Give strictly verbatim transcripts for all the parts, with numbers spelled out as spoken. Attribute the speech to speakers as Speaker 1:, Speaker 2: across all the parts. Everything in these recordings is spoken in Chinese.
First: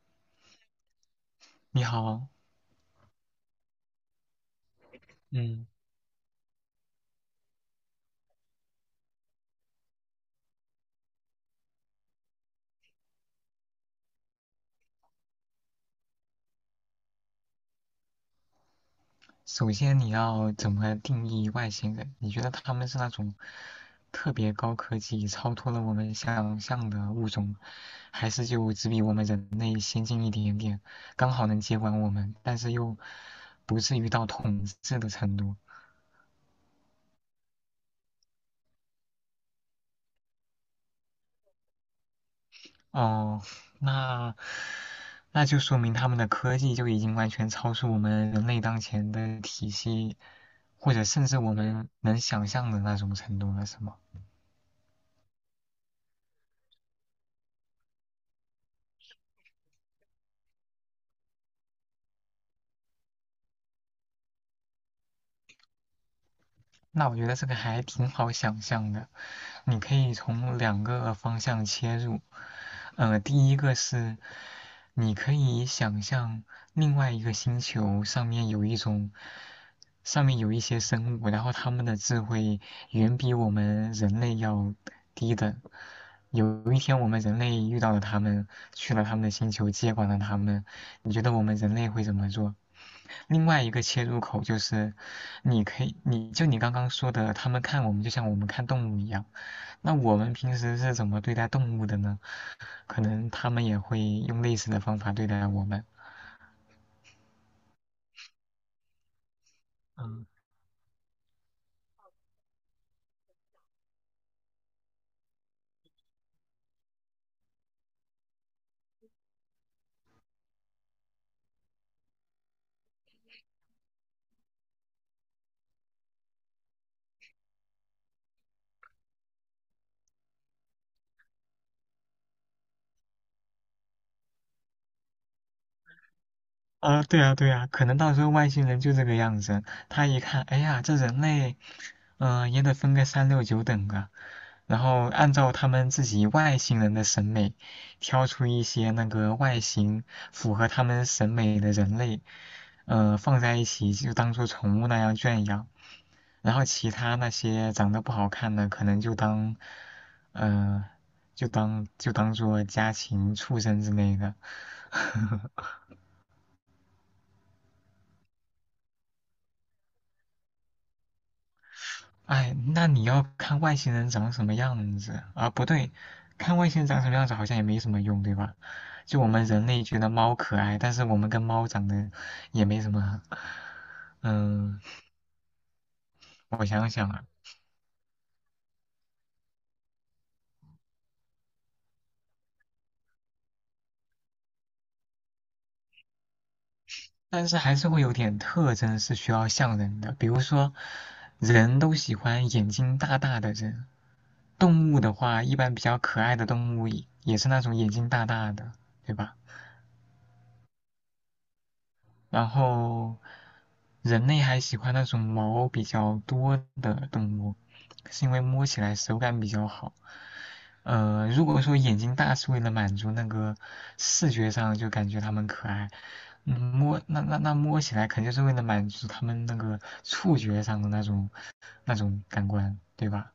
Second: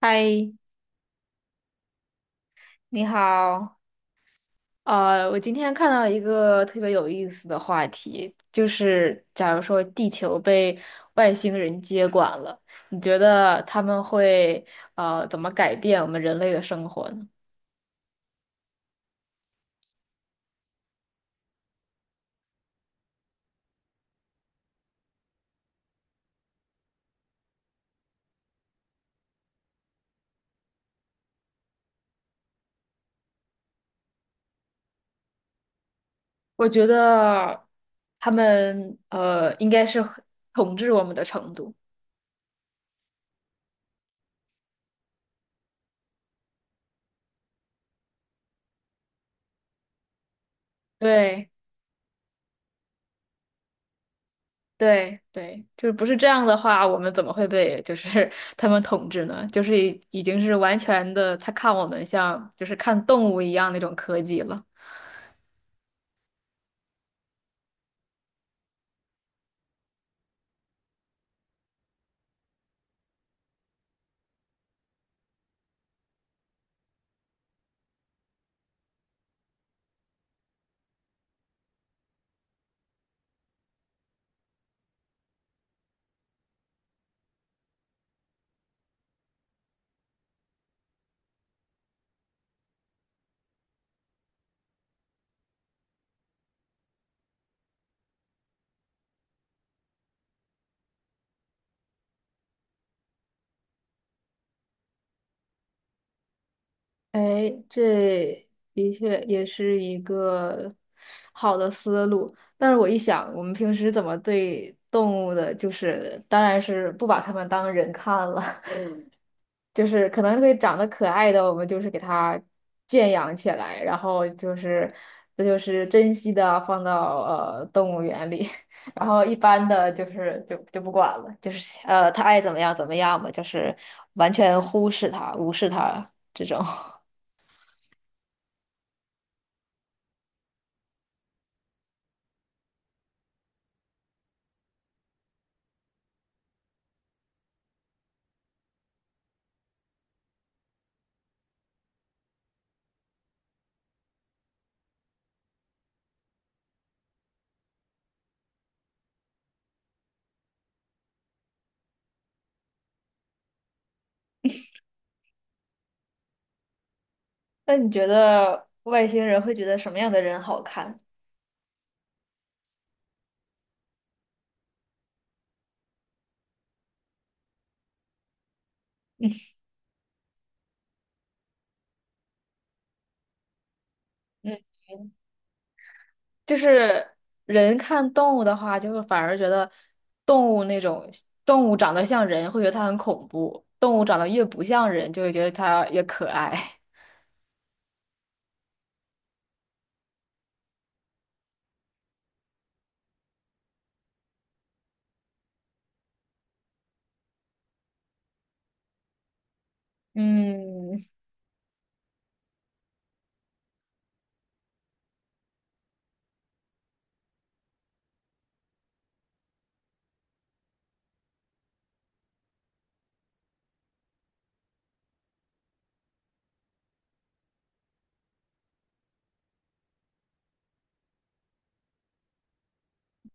Speaker 1: 嗨，
Speaker 2: 你好，
Speaker 1: 你好。呃，我今
Speaker 2: 嗯，
Speaker 1: 天看到一个特别有意思的话题，就是假如说地球被外星人接管了，你觉得他们会呃怎么改变我们人类的生活呢？
Speaker 2: 首先你要怎么定义外星人？你觉得他们是那种特别高科技、超脱了我们想象的物种，还是就只比我们人类先进一点点，刚好能接管我们，但是又不至于到统治的程度？
Speaker 1: 我觉得他们呃应该是统治我们的程度。
Speaker 2: 哦，那那就说明他们的科技就已经完全超出我们人类当前的体系，或者甚至
Speaker 1: 对。
Speaker 2: 我们能想象的那种程度了，是吗？
Speaker 1: 对对，就是不是这样的话，我们怎么会被就是 他们统治呢？就是已已经是完全的，他看我们像就是看动物一样那种科技了。
Speaker 2: 那我觉得这个还挺好想象的，你可以从两个方向切入。呃，第一个是你可以想象另外一个星球上面有一种，上面有一些生物，然后他们的智慧远比我们人类要低等。有一天我们人类遇到了他们，去了他们的星球，接管了他们，你觉得我们人类会怎么做？另外一个切入口就是，你可以，你就你刚刚说的，他们看我们就像我们看动物一样。那我们平时是怎么对待动物的呢？可能他们也会用类似的方法对待我们。
Speaker 1: 哎，这的确也是一
Speaker 2: 嗯。
Speaker 1: 个好的思路。但是我一想，我们平时怎么对动物的，就是当然是不把它们当人看了。就是可能会长得可爱的，我们就是给它圈养起来，然后就是这就是珍惜的放到呃动物园里，然后一般的就是就就不管了，就是呃它爱怎么样怎么样吧，就是完全忽视它、无视它这种。
Speaker 2: 啊，对啊，对啊，可能到时候外星人就这个样子，他一看，哎呀，这人类，嗯、也得分个三六九等啊，然后按照他们自己外星人的审美，挑出一些那个外形符合他们审美的人类，呃，放在一起就当做宠物那样圈养，然后其他那些长得不好看的，可能就当，呃，就当就当做家禽、畜生之类的。
Speaker 1: 那你觉得外星人会觉得什么样的人好看？
Speaker 2: 哎，那你要看外星人长什么样子啊？不对，看外星人长什么样子好像也没什么用，对吧？就我们人类觉得猫可爱，但是我们跟猫长得也没什么。
Speaker 1: 嗯。
Speaker 2: 嗯，
Speaker 1: 就
Speaker 2: 我想
Speaker 1: 是
Speaker 2: 想啊，
Speaker 1: 人看动物的话，就会反而觉得动物那种动物长得像人，会觉得它很恐怖；动物长得越不像人，就会觉得它越可爱。
Speaker 2: 但是还是会有点特征是需要像人的，比如说，人都喜欢眼睛大大的人，动物的话，一般比较可爱的动物也也是那种眼睛大大的，对吧？
Speaker 1: 嗯，
Speaker 2: 然后人类还喜欢那种毛比较多的动物，是因为摸起来手感比较好。呃，如果说眼睛大是为了满足那个视觉上就感觉它们可爱，嗯，摸那那那摸起来肯定是为了满足它们那个触觉上的那种那种感官，对吧？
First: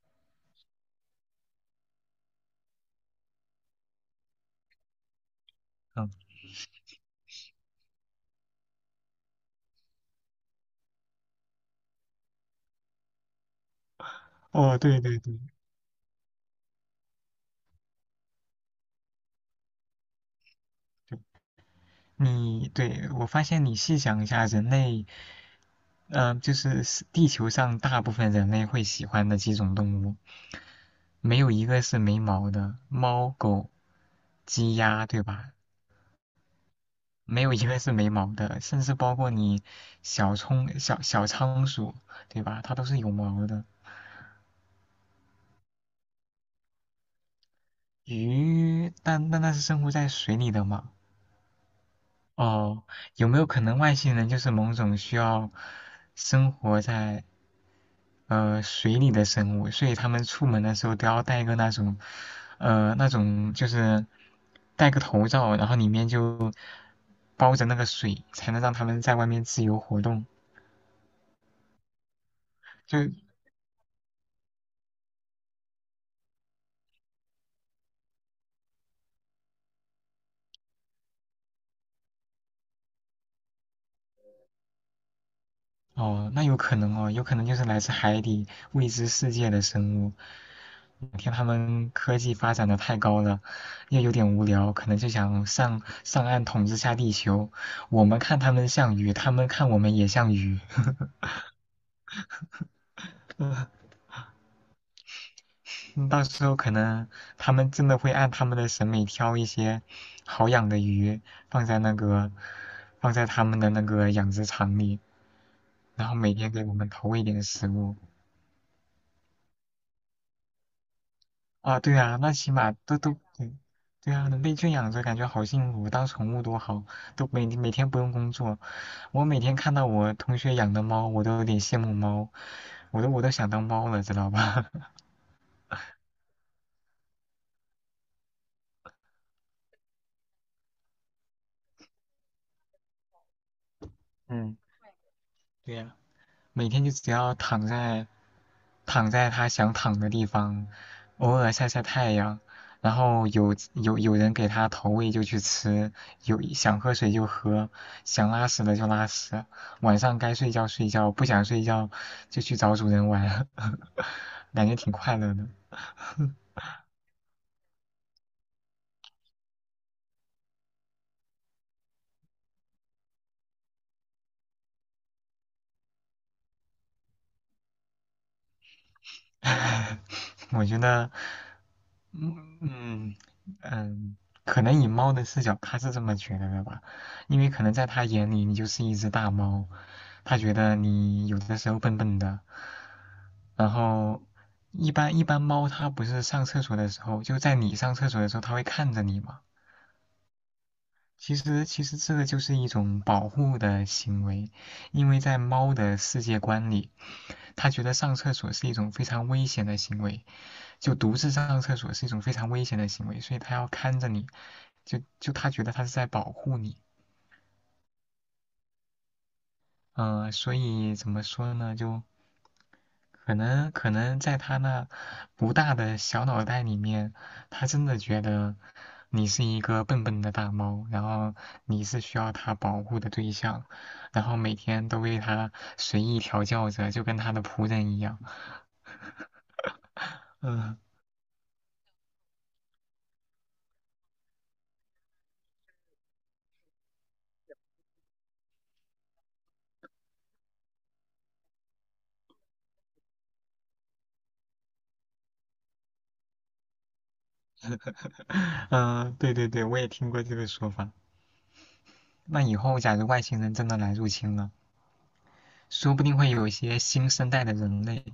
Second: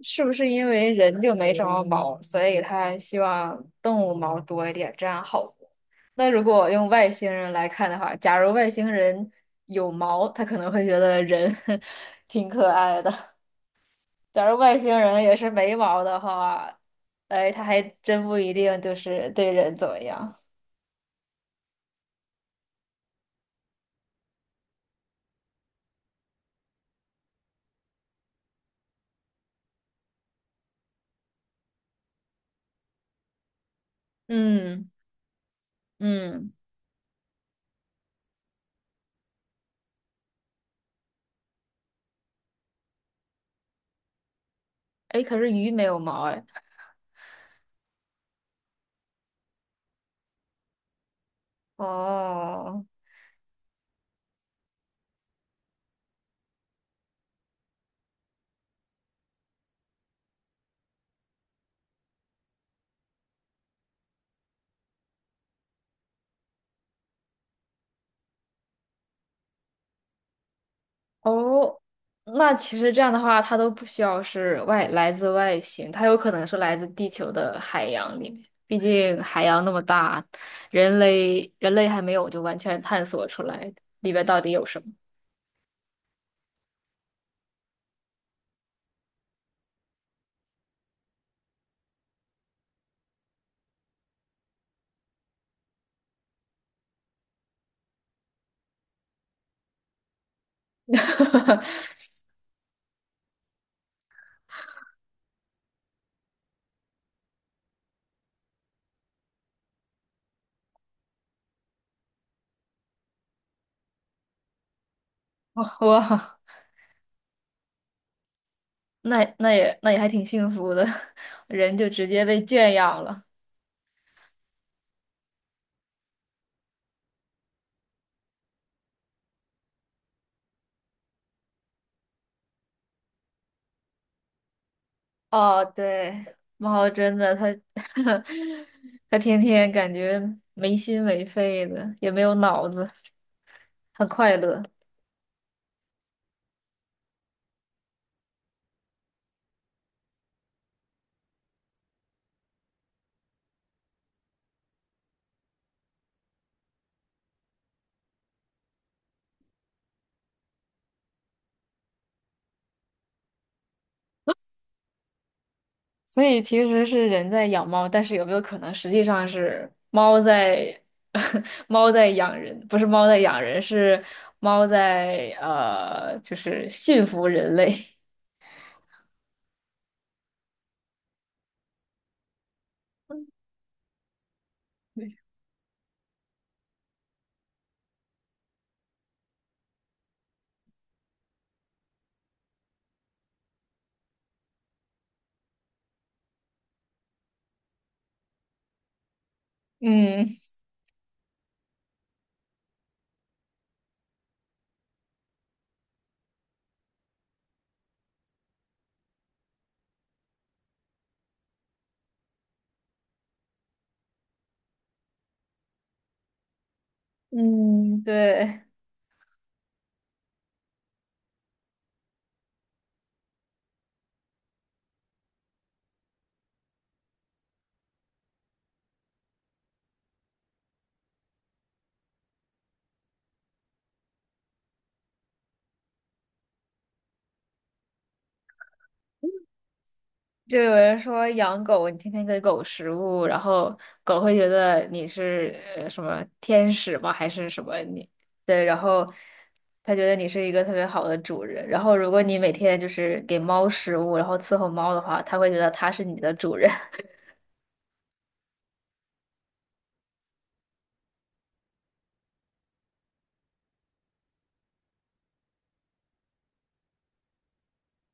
Speaker 1: 是不是因为人就没什么毛，所以他希望动物毛多一点，这样好摸。
Speaker 2: 嗯，
Speaker 1: 那如果用外星人来看的话，假如外星人有毛，他可能会觉得人 挺可爱的。假如外
Speaker 2: 哦，
Speaker 1: 星
Speaker 2: 对对
Speaker 1: 人
Speaker 2: 对，
Speaker 1: 也是没毛的话，哎，他还真不一定就是对人怎么样。
Speaker 2: 你对我发现你细想一下，人类，嗯、就是是地球上大部分人类会喜欢的几种动物，没有一个是没毛的，猫、狗、鸡、
Speaker 1: 嗯
Speaker 2: 鸭，对吧？
Speaker 1: 嗯，
Speaker 2: 没有一个是没毛的，甚至包括你小葱、小小仓鼠，对吧？它都是有毛的。
Speaker 1: 哎，可是鱼没有毛哎。
Speaker 2: 鱼，但但那是生活在水里的嘛？
Speaker 1: 哦
Speaker 2: 哦，有没有可能外星人就是某种需要生活在呃水里的生物，所以他们出门的时候都要戴个那种呃那种就是戴个头罩，然后里面就包着那个水，才能让他们在外面自由活动。
Speaker 1: 哦，那其实
Speaker 2: 就
Speaker 1: 这样的话，它都不需要是外来自外星，它有可能是来自地球的海洋里面。毕竟海洋那么大，人类人类还没有就完全探索出来里边到底有什么。
Speaker 2: 哦，那有可能哦，有可能就是来自海底未知世界的生物。哪天他们科技发展的太高了，又有点无聊，可能就想上上岸统治下地球。我们看他们像鱼，他们看我们也像鱼。呵。到时候可能他们真的会按他们的审美挑一些好养的鱼，放在那个放在他们的那个养殖场里。
Speaker 1: 哇
Speaker 2: 然后每
Speaker 1: 哇！
Speaker 2: 天给我们投喂点食物。
Speaker 1: 那那也那也还挺幸福的，人
Speaker 2: 啊，
Speaker 1: 就
Speaker 2: 对
Speaker 1: 直
Speaker 2: 啊，
Speaker 1: 接
Speaker 2: 那
Speaker 1: 被
Speaker 2: 起
Speaker 1: 圈
Speaker 2: 码都
Speaker 1: 养
Speaker 2: 都
Speaker 1: 了。
Speaker 2: 对，对啊，能被圈养着，感觉好幸福，当宠物多好，都每每天不用工作。我每天看到我同学养的猫，我都有点羡慕猫，我都我都想当猫了，知道吧？
Speaker 1: 哦，对，猫真的，它 它天天感觉没心没肺的，也没有脑子，很快
Speaker 2: 嗯，
Speaker 1: 乐。
Speaker 2: 对呀、每天就只要躺在躺在它想躺的地方，偶尔晒晒太阳，然后有有有人给它投喂就去吃，有想喝水就喝，想拉屎了就拉屎，晚上该睡觉睡觉，不想睡觉就去找主人玩，感觉挺快乐的。
Speaker 1: 所以其实是人在养猫，但是有没有可能实际上是猫在 猫在养人？不是猫在养人，是猫在呃，就是驯服人类。
Speaker 2: 我觉得嗯嗯嗯，可能以猫的视角，它是这么觉得的吧，因为可能在它眼里你就是一只大猫，它觉得你有的时候笨笨的，然后一般一般猫它不是上厕所的时候，就在你上厕所的时候，它会看着你嘛。
Speaker 1: 嗯
Speaker 2: 其实其实这个就是一种保护的行为，因为在猫的世界观里，它觉得上厕所是一种非常危险的行为，就独自上厕所是一种非常危险的行为，所以他要看着你，就就他觉得他是在保护你，
Speaker 1: 嗯，对。
Speaker 2: 嗯、呃，所以怎么说呢？就可能可能在他那不大的小脑袋里面，他真的觉得你是一个笨笨的大猫，然后你是需要他保护的对象，然后每天都为他随意调教着，就跟他的仆人一样。
Speaker 1: 就有
Speaker 2: 嗯、
Speaker 1: 人说养狗，你天天给狗食物，然后狗会觉得你是呃什么天使吗？还是什么你？对，然后它觉得你是一个特别好的主人。然后如果你每天就是给猫食物，然后伺候猫的话，它会觉得它是你的主人。
Speaker 2: 呃嗯、呃对对对，我也听过这个说法。那以后，假如外星人真的来入侵了，说不定会有一些新生代的人类，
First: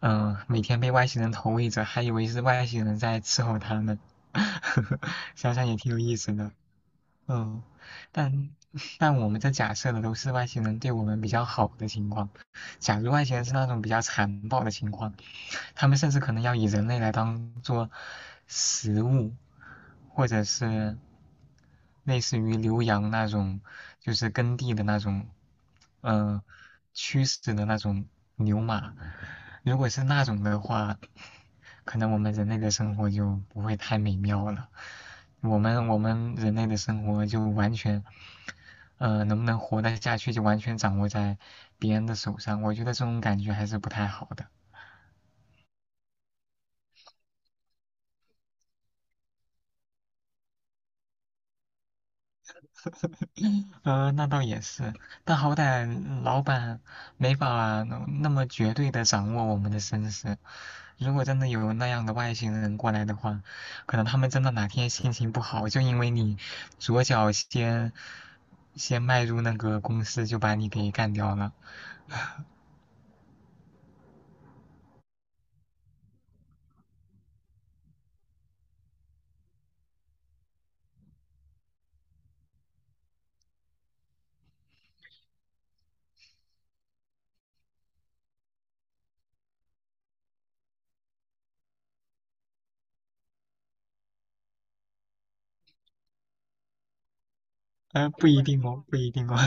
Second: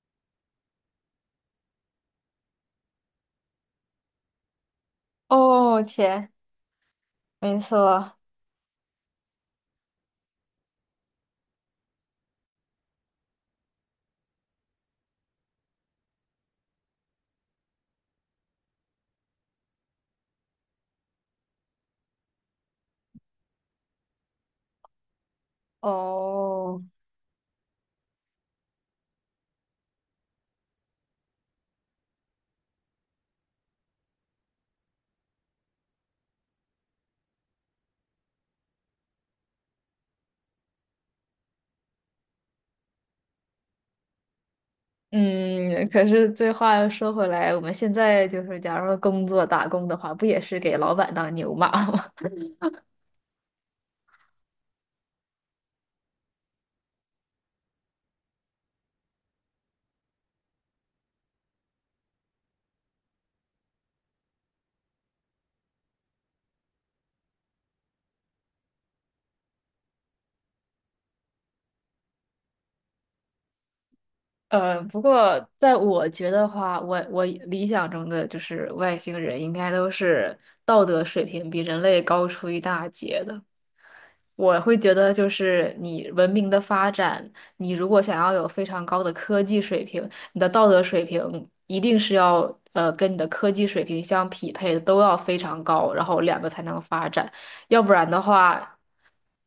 Speaker 2: 嗯、呃每天被外星人投喂着，还以为是外星人在伺候他们，想想也
Speaker 1: 哦，
Speaker 2: 挺有意
Speaker 1: 天，
Speaker 2: 思的。
Speaker 1: 没
Speaker 2: 嗯，
Speaker 1: 错，
Speaker 2: 但但我们这假设的都是外星人对我们比较好的情况，假如外星人是那种比较残暴的情况，他们甚至可能要以人类来当做食物，或者是类似于浏阳那种，就是耕地的那种，呃，
Speaker 1: 哦，
Speaker 2: 驱使的那种牛马。如果是那种的话，可能我们人类的生活就不会太美妙了。我们我们人类的生活就完全，呃，能不能活得下去就完全掌握在别人的手上。我觉得这种感觉还是不太好的。
Speaker 1: 嗯，可是这话又说回来，我们现在就是假如说工作打工的话，不也是给老板当牛马吗？
Speaker 2: 呃，那倒也是，但好歹老板没法那么绝对的掌握我们的身世。如果真的有那样的外星人过来的话，可能他们真的哪天心情不好，就因为你左脚先先迈入那个公司，就把你给干掉了。
Speaker 1: 呃，不过在我觉得话，我我理想中的就是外星人应该都是道德水平比人类高出一大截的。我会觉得，就是你文明的发展，你如果想要有非常高的科技水平，你的道德水平一定是要呃跟你的科技水平相匹配的，都要非常高，然后两个才能发展。要不然
Speaker 2: 呃，
Speaker 1: 的
Speaker 2: 不一定
Speaker 1: 话，
Speaker 2: 哦，不一定哦。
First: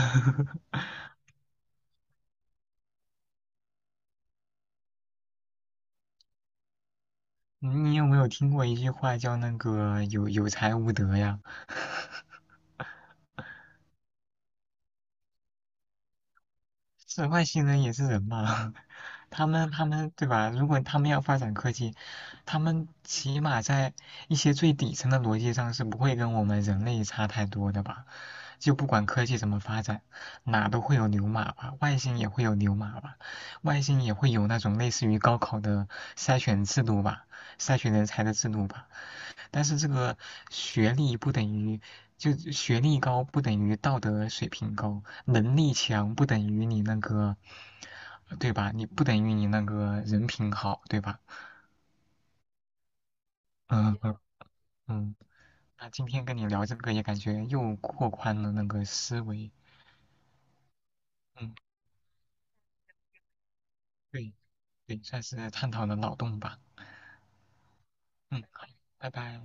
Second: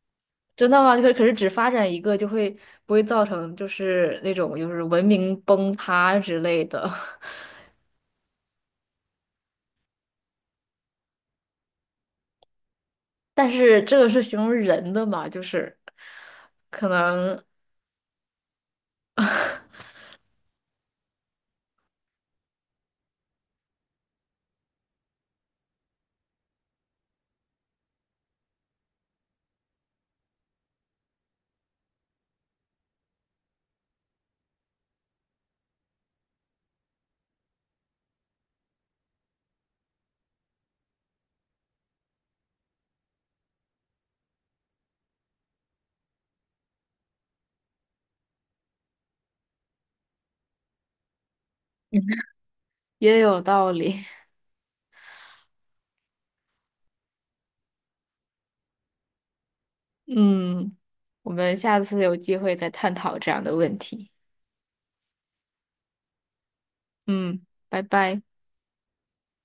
Speaker 1: 真的吗？可可是只发展一个，就会不会造成就是那种就是文明崩塌之类的？
Speaker 2: 你有没有听过一句话叫那个有有才无德呀？
Speaker 1: 但是这个是形容人的嘛，就是可
Speaker 2: 是
Speaker 1: 能
Speaker 2: 外星人也是人嘛，他们他 们对吧？如果他们要发展科技，他们起码在一些最底层的逻辑上是不会跟我们人类差太多的吧？就不管科技怎么发展，哪都会有牛马吧，外星也会有牛马吧，外星也会有那种类似于高考的筛选制度吧，筛选人才的制度吧。但是这个学历不等于，就学历高不等于道德水平高，能力强不等于你那个，对吧？你不等于你那个人品好，对吧？
Speaker 1: 也有道
Speaker 2: 嗯
Speaker 1: 理。
Speaker 2: 嗯嗯。那今天跟你聊这个也感觉又拓宽了那个思维，
Speaker 1: 嗯，我
Speaker 2: 嗯，
Speaker 1: 们下次有机会再探讨这样的问题。
Speaker 2: 对对，算是探讨了脑洞吧，
Speaker 1: 嗯，拜拜。
Speaker 2: 嗯，好，拜拜。